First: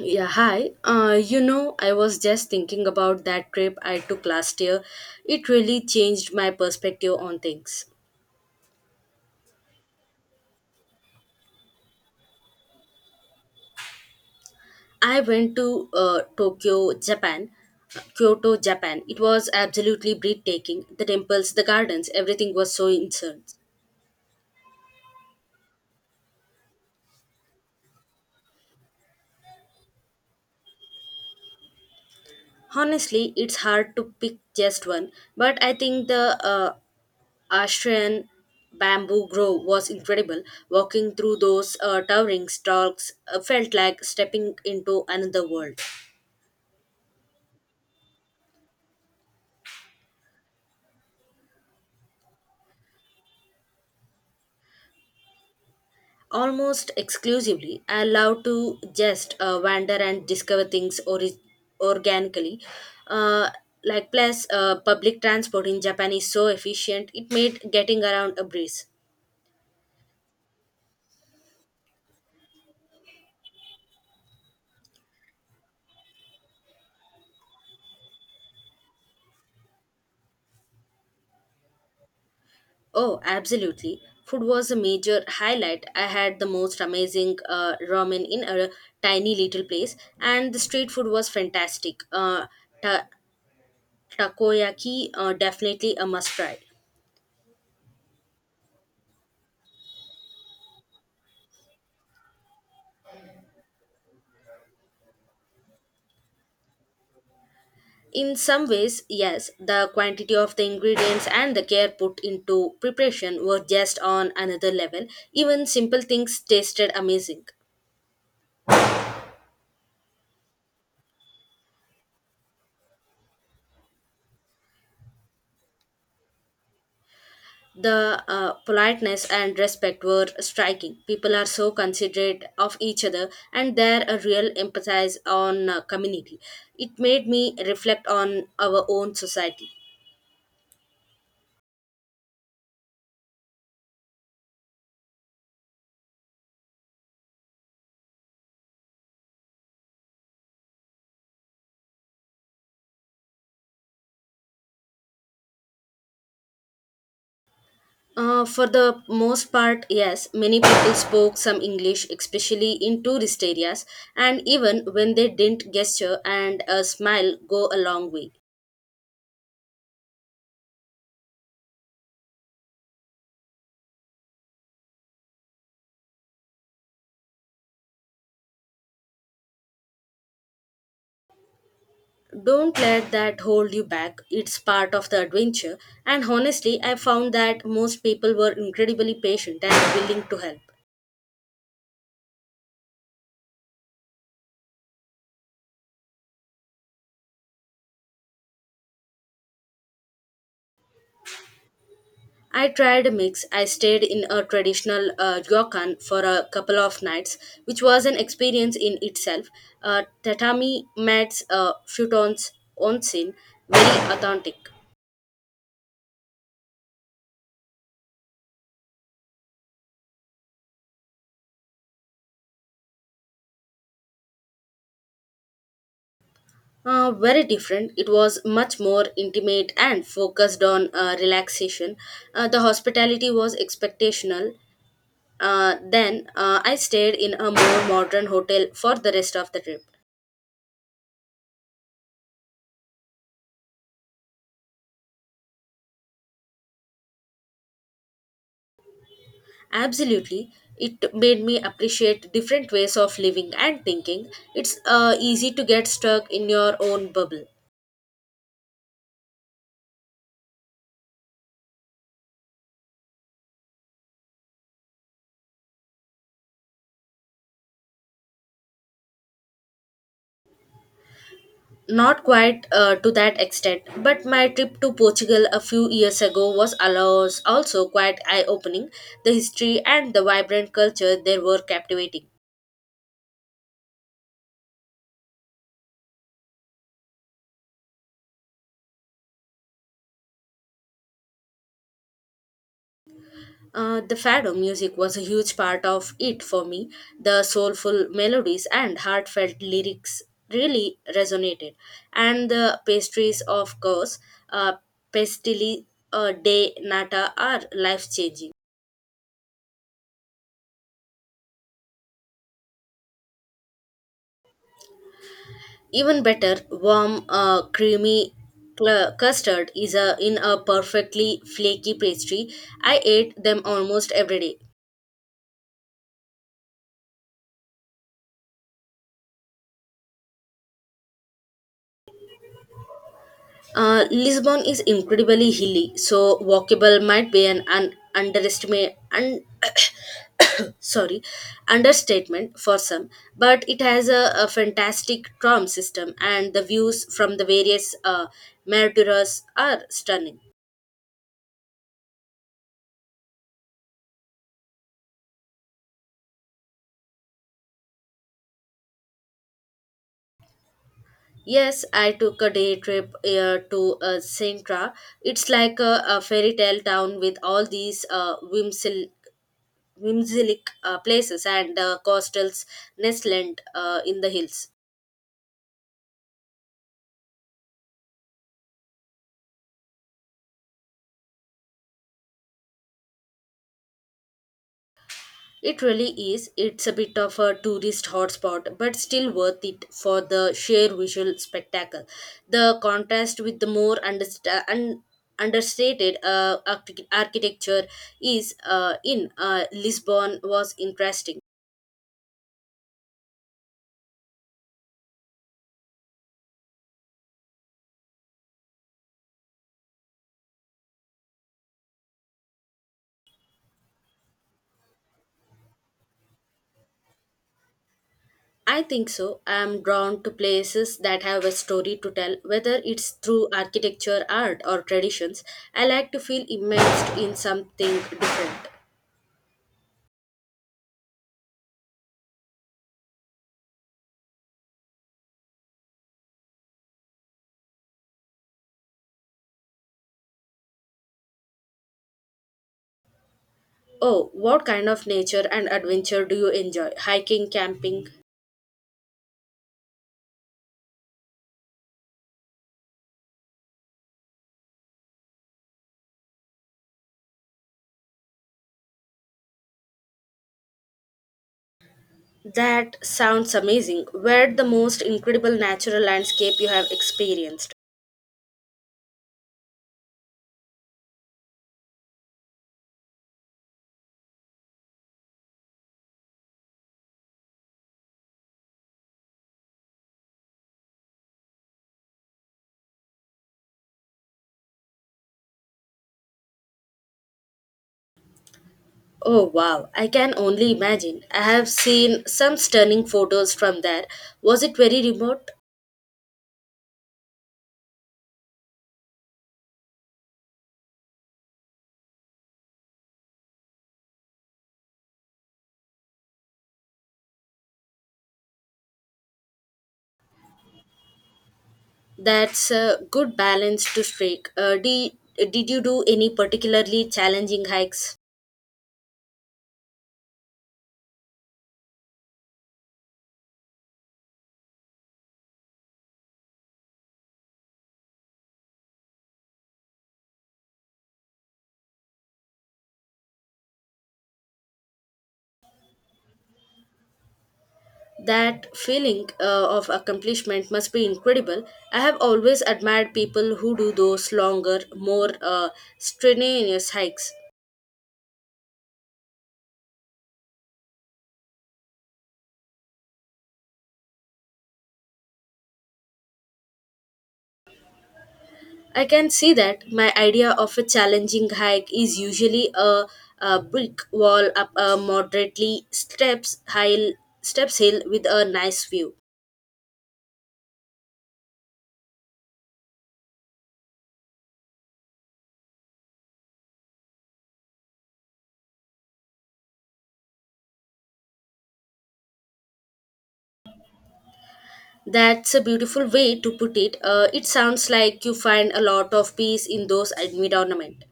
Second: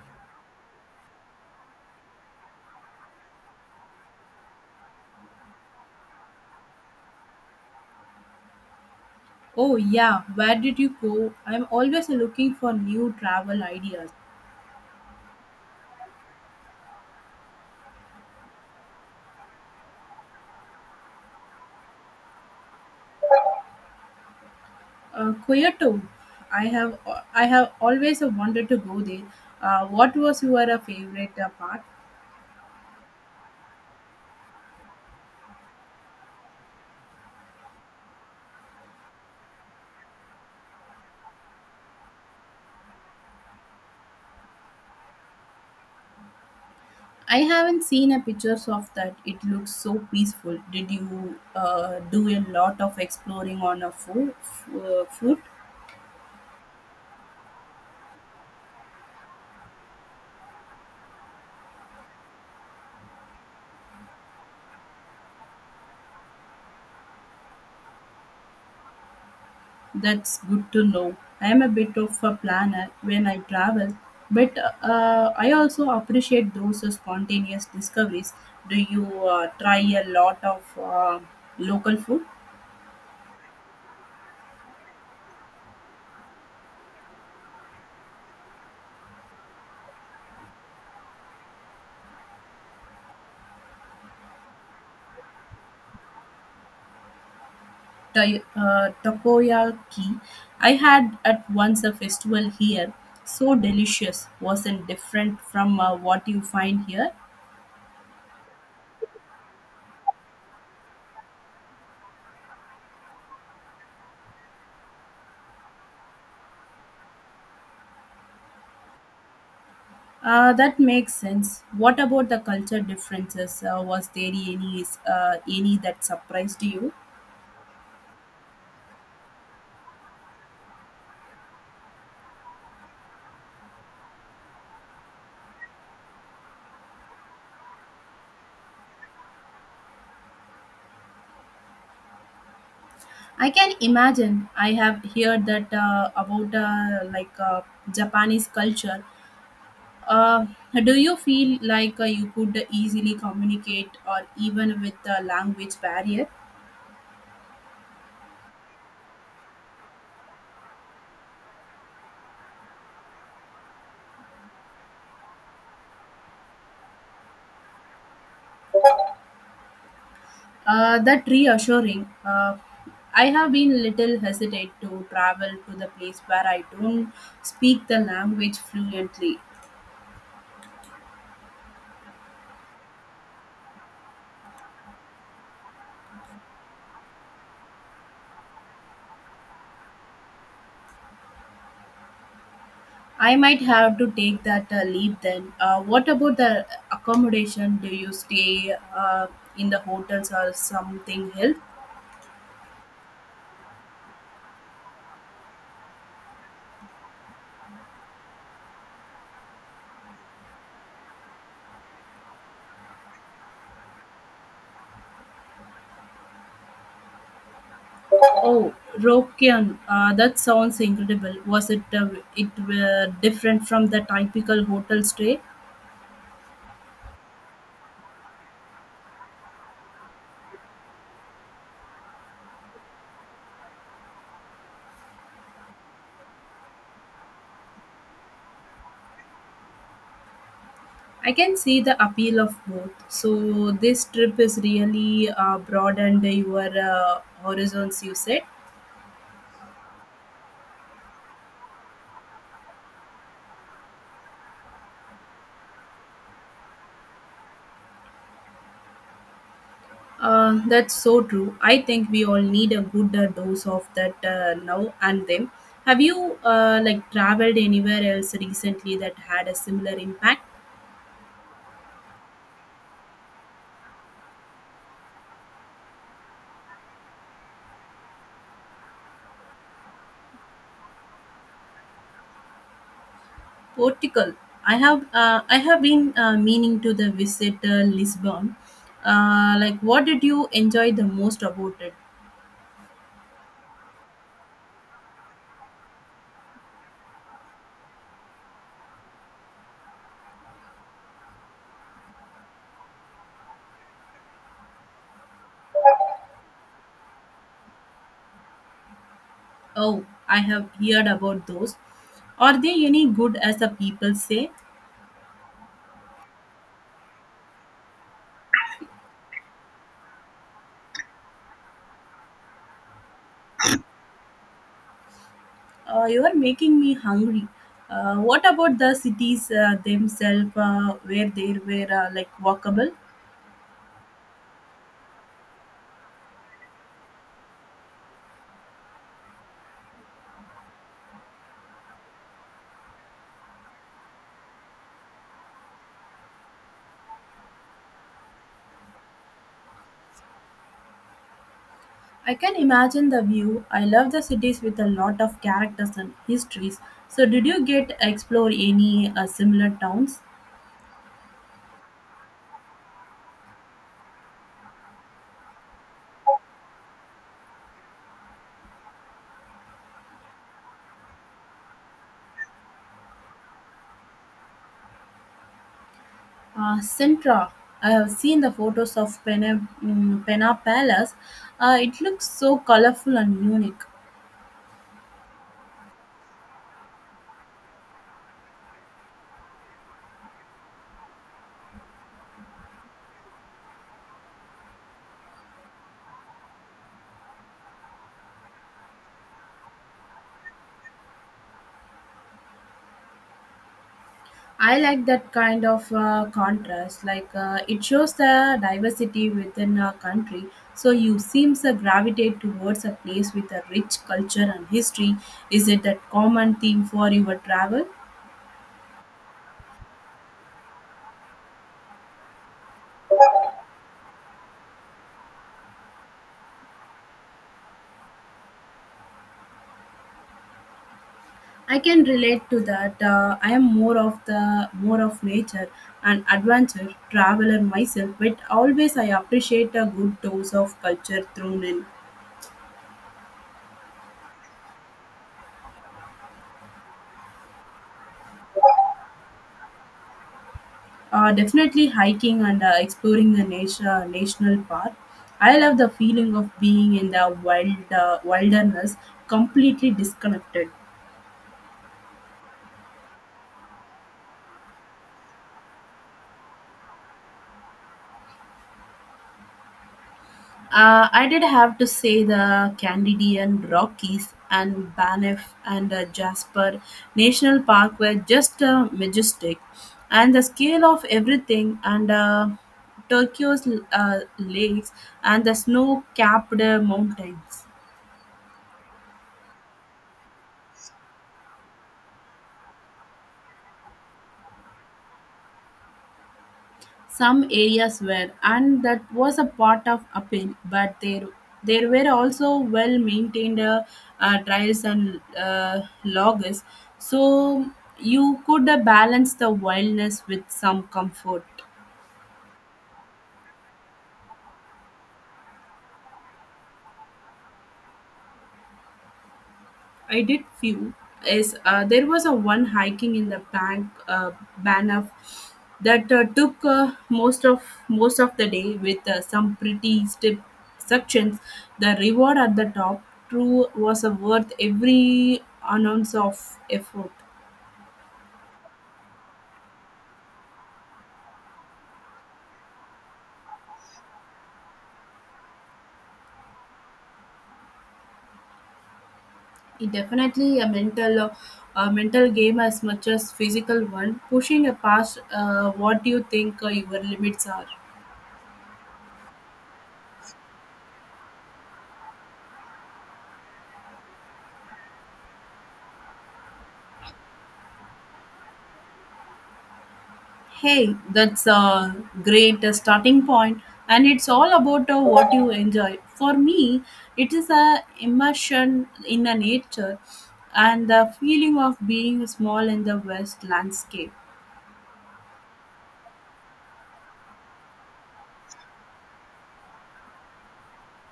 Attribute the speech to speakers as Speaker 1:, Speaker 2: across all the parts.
Speaker 1: Yeah, hi. I was just thinking about that trip I took last year. It really changed my perspective on things.
Speaker 2: Oh, yeah, where did you go? I'm always looking for new travel ideas.
Speaker 1: I went to Tokyo, Japan, Kyoto, Japan. It was absolutely breathtaking. The temples, the gardens, everything was so insert.
Speaker 2: Kyoto, I have I have always wanted to go there. What was your favorite part?
Speaker 1: Honestly, it's hard to pick just one, but I think the Austrian bamboo grove was incredible. Walking through those towering stalks felt like stepping into another world.
Speaker 2: I haven't seen a pictures of that. It looks so peaceful. Did you do a lot of exploring on a foot?
Speaker 1: Almost exclusively, I love to just wander and discover things organically. Uh, Public transport in Japan is so efficient, it made getting around a breeze.
Speaker 2: That's good to know. I am a bit of a planner when I travel, but I also appreciate those spontaneous discoveries. Do you try a lot of local food?
Speaker 1: Oh, absolutely. Food was a major highlight. I had the most amazing ramen in a tiny little place, and the street food was fantastic. Ta- Takoyaki, definitely a must try.
Speaker 2: Takoyaki. I had at once a festival here, so delicious. Wasn't different from what you find here.
Speaker 1: In some ways, yes, the quantity of the ingredients and the care put into preparation were just on another level. Even simple things tasted amazing.
Speaker 2: That makes sense. What about the culture differences? Was there any that surprised you?
Speaker 1: The politeness and respect were striking. People are so considerate of each other, and there a real emphasis on community. It made me reflect on our own society.
Speaker 2: I can imagine. I have heard that about like Japanese culture. Uh, do you feel like you could easily communicate or even with a language barrier?
Speaker 1: For the most part, yes, many people spoke some English, especially in tourist areas, and even when they didn't, gesture and a smile go a long way.
Speaker 2: That reassuring. I have been little hesitant to travel to the place where I don't speak the language fluently.
Speaker 1: Don't let that hold you back, it's part of the adventure, and honestly, I found that most people were incredibly patient and willing to help.
Speaker 2: I might have to take that leave then. What about the accommodation? Do you stay in the hotels or something else?
Speaker 1: I tried a mix. I stayed in a traditional ryokan for a couple of nights, which was an experience in itself. Tatami mats, futons, onsen, very authentic.
Speaker 2: Oh, Rokian, that sounds incredible. Was it different from the typical hotel stay?
Speaker 1: Very different. It was much more intimate and focused on relaxation. The hospitality was expectational. Then I stayed in a more modern hotel for the rest of the trip.
Speaker 2: I can see the appeal of both. So this trip is really broadened your horizons. You said.
Speaker 1: Absolutely. It made me appreciate different ways of living and thinking. It's easy to get stuck in your own bubble.
Speaker 2: That's so true. I think we all need a good dose of that now and then. Have you like traveled anywhere else recently that had a similar impact?
Speaker 1: Not quite to that extent, but my trip to Portugal a few years ago was allows also quite eye opening. The history and the vibrant culture there were captivating.
Speaker 2: Portugal. I have been meaning to the visit Lisbon. Like, what did you enjoy the most about it?
Speaker 1: The fado music was a huge part of it for me. The soulful melodies and heartfelt lyrics really resonated. And the pastries, of course, uh, pastili de nata are life changing.
Speaker 2: Oh, I have heard about those. Are they any good as the people say?
Speaker 1: Even better, warm, creamy custard is a, in a perfectly flaky pastry. I ate them almost every day.
Speaker 2: You are making me hungry. What about the cities themselves, where they were like walkable?
Speaker 1: Lisbon is incredibly hilly, so walkable might be an underestimate sorry understatement for some, but it has a fantastic tram system and the views from the various meritorious are stunning.
Speaker 2: I can imagine the view. I love the cities with a lot of characters and histories. So, did you get explore any similar towns?
Speaker 1: Yes, I took a day trip to Sintra. It's like a fairy tale town with all these whimsilic places and costals nestled in the hills.
Speaker 2: Sintra. I have seen the photos of Pena, Pena Palace. It looks so colorful and unique.
Speaker 1: It really is. It's a bit of a tourist hotspot, but still worth it for the sheer visual spectacle. The contrast with the more understated architecture is in Lisbon was interesting.
Speaker 2: I like that kind of contrast. Like it shows the diversity within a country. So you seems to gravitate towards a place with a rich culture and history. Is it that common theme for your travel?
Speaker 1: I think so. I am drawn to places that have a story to tell, whether it's through architecture, art, or traditions. I like to feel immersed in something different.
Speaker 2: I can relate to that. I am more of nature and adventure traveler myself, but always I appreciate a good dose of culture thrown in.
Speaker 1: Oh, what kind of nature and adventure do you enjoy? Hiking, camping?
Speaker 2: Definitely hiking and exploring the nature, national park. I love the feeling of being in the wilderness, completely disconnected.
Speaker 1: That sounds amazing. Where the most incredible natural landscape you have experienced?
Speaker 2: I did have to say the Candidian Rockies and Banff and Jasper National Park were just majestic, and the scale of everything and Tokyo's lakes and the snow-capped mountains.
Speaker 1: Oh wow, I can only imagine. I have seen some stunning photos from there. Was it very remote?
Speaker 2: Some areas were, and that was a part of appeal, but there were also well maintained trails and logs, so you could balance the wildness with some comfort.
Speaker 1: That's a good balance to strike. Did you do any particularly challenging hikes?
Speaker 2: I did few is there was a one hiking in the bank Banff that took most of the day with some pretty steep sections. The reward at the top true was worth every ounce of effort.
Speaker 1: That feeling of accomplishment must be incredible. I have always admired people who do those longer, more strenuous hikes.
Speaker 2: It definitely a mental game as much as physical one, pushing past what you think your limits are.
Speaker 1: I can see that my idea of a challenging hike is usually a brick wall up a moderately steps hill with a nice view.
Speaker 2: Hey, that's a great starting point, and it's all about what you enjoy. For me, it is a immersion in the nature and the feeling of being small in the west landscape.
Speaker 1: That's a beautiful way to put it. It sounds like you find a lot of peace in those environment.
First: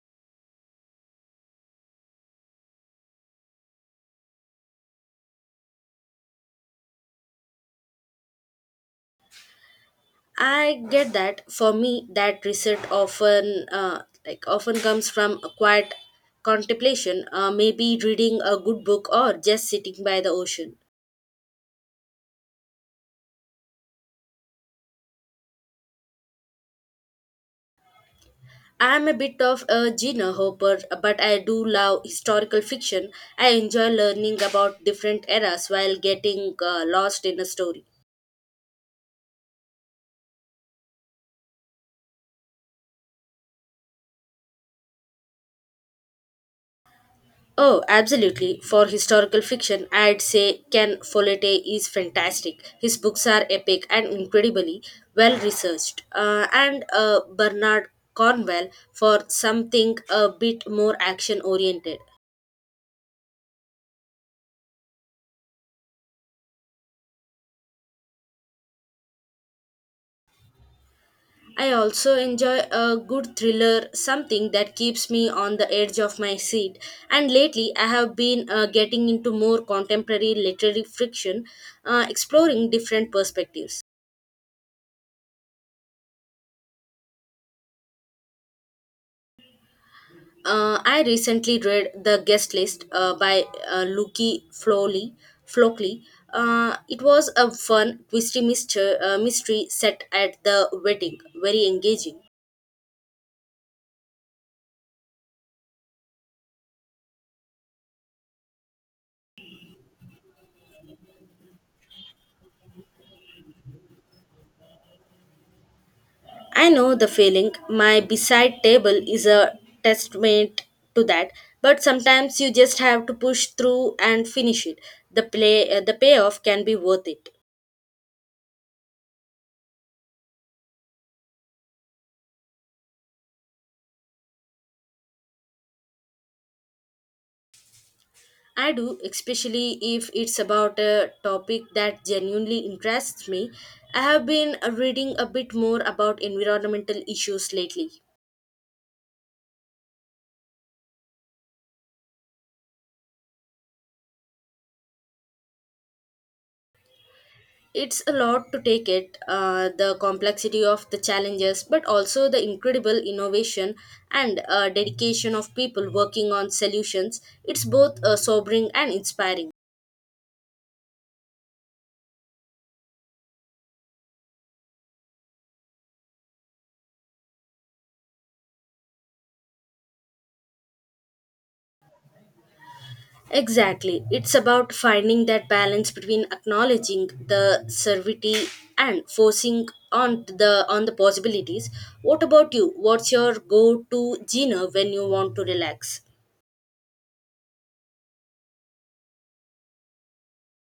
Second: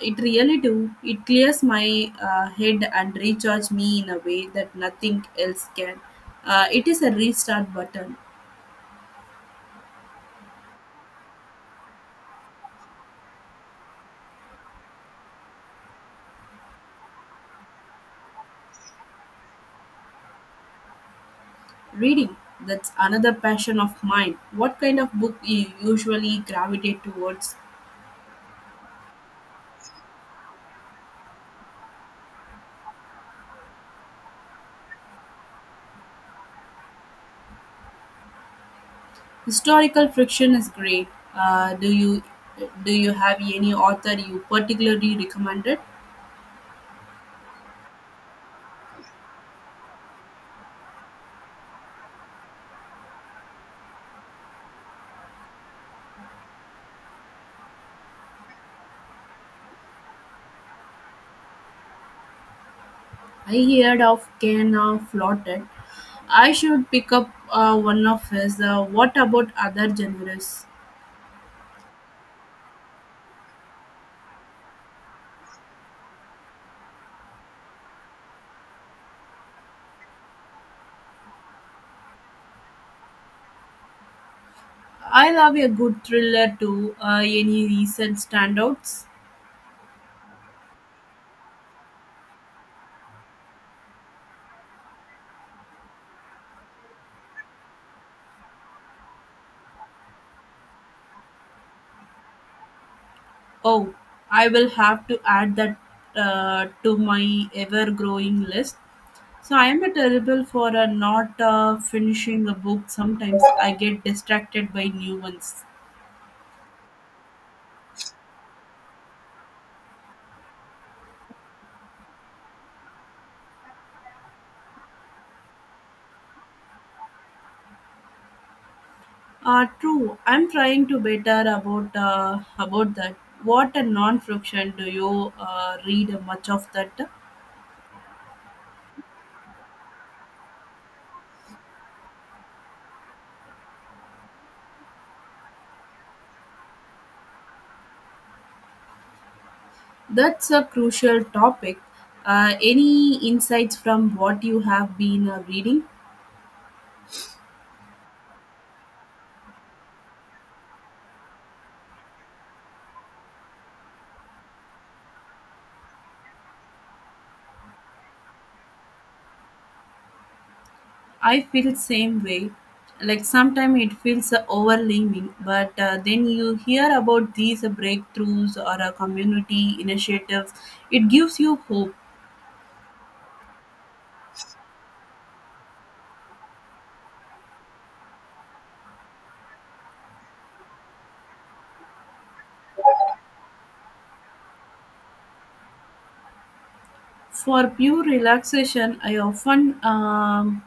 Speaker 2: It really do. It clears my head and recharge me in a way that nothing else can. It is a restart button.
Speaker 1: I get that. For me, that reset often comes from a quiet contemplation, maybe reading a good book or just sitting by the ocean.
Speaker 2: Reading, that's another passion of mine. What kind of book you usually gravitate towards?
Speaker 1: I am a bit of a Gina Hopper, but I do love historical fiction. I enjoy learning about different eras while getting lost in a story.
Speaker 2: Historical friction is great. Uh, do you do you have any author you particularly recommended?
Speaker 1: Oh, absolutely. For historical fiction, I'd say Ken Follett is fantastic. His books are epic and incredibly well researched. And Bernard Cornwell for something a bit more action oriented.
Speaker 2: I heard of Kena Flotted. I should pick up one of his. What about other genres?
Speaker 1: I also enjoy a good thriller, something that keeps me on the edge of my seat. And lately, I have been getting into more contemporary literary fiction, exploring different perspectives.
Speaker 2: I love a good thriller too. Any recent standouts?
Speaker 1: I recently read The Guest List by Luki Flowley. Flockley. It was a fun, twisty mystery, mystery set at the wedding. Very engaging.
Speaker 2: Oh, I will have to add that to my ever growing list. So I am a terrible for not finishing a book. Sometimes I get distracted by new ones.
Speaker 1: I know the feeling. My beside table is a testament to that. But sometimes you just have to push through and finish it. The payoff can be worth it.
Speaker 2: True. I'm trying to better about that. What a non-fiction do you read much of that?
Speaker 1: I do, especially if it's about a topic that genuinely interests me. I have been reading a bit more about environmental issues lately.
Speaker 2: That's a crucial topic. Any insights from what you have been reading?
Speaker 1: It's a lot to take it, the complexity of the challenges, but also the incredible innovation and dedication of people working on solutions. It's both sobering and inspiring.
Speaker 2: I feel same way. Like sometimes it feels overwhelming, but then you hear about these breakthroughs or community initiatives. It gives you hope.
Speaker 1: Exactly. It's about finding that balance between acknowledging the servity and forcing on the possibilities. What about you? What's your go-to dinner when you want to relax?
Speaker 2: For pure relaxation, I often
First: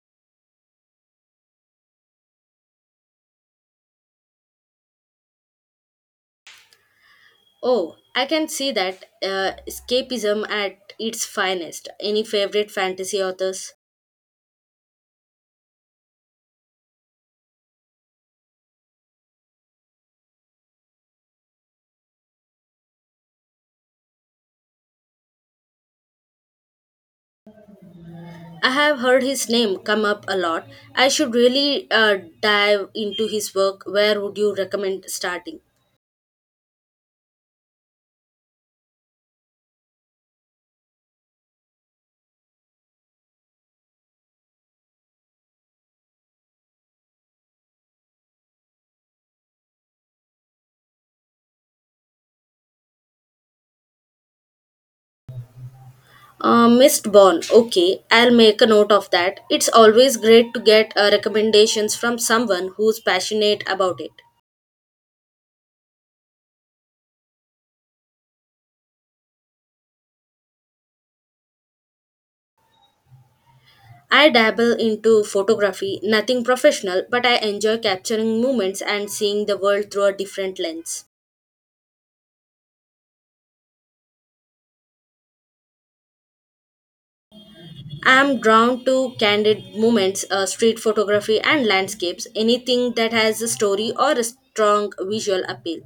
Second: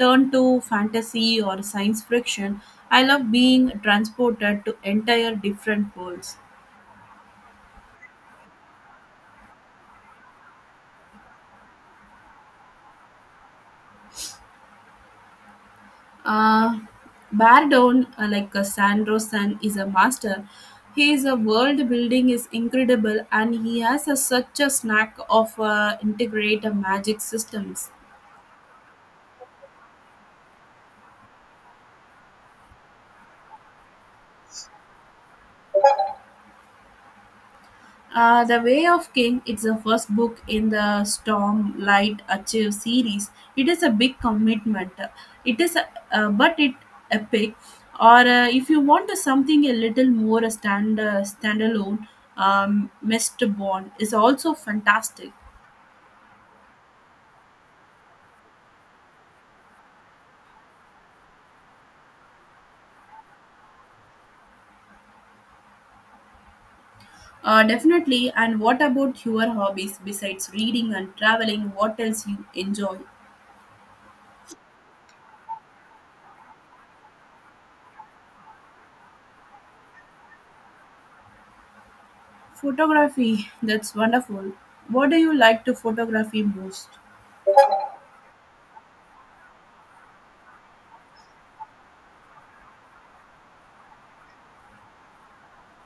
Speaker 2: turn to fantasy or science fiction. I love being transported to entire different worlds.
Speaker 1: Oh, I can see that escapism at its finest. Any favorite fantasy authors?
Speaker 2: Uh, Bardown, like Sandro San, is a master. His world building is incredible, and he has a, such a knack of integrate magic systems.
Speaker 1: I have heard his name come up a lot. I should really dive into his work. Where would you recommend starting?
Speaker 2: The Way of King, it's the first book in the Stormlight Achieve series. It is a big commitment. It is, a, but it epic. Or if you want something a little more standalone, Mistborn is also fantastic.
Speaker 1: Missed born. Okay, I'll make a note of that. It's always great to get recommendations from someone who's passionate about it.
Speaker 2: Definitely. And what about your hobbies besides reading and traveling? What else you enjoy?
Speaker 1: I dabble into photography, nothing professional, but I enjoy capturing moments and seeing the world through a different lens.
Speaker 2: Photography, that's wonderful. What do you like to photography most?
Speaker 1: I'm drawn to candid moments, street photography, and landscapes, anything that has a story or a strong visual appeal.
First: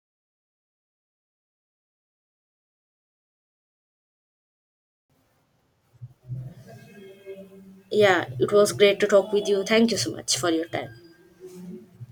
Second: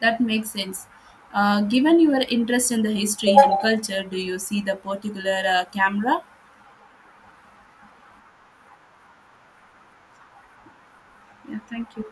Speaker 2: That makes sense. Given your interest in the history and culture, do you see the particular camera?
Speaker 1: Yeah, it was great to talk with you. Thank you so much for your time.
Speaker 2: Yeah, thank you.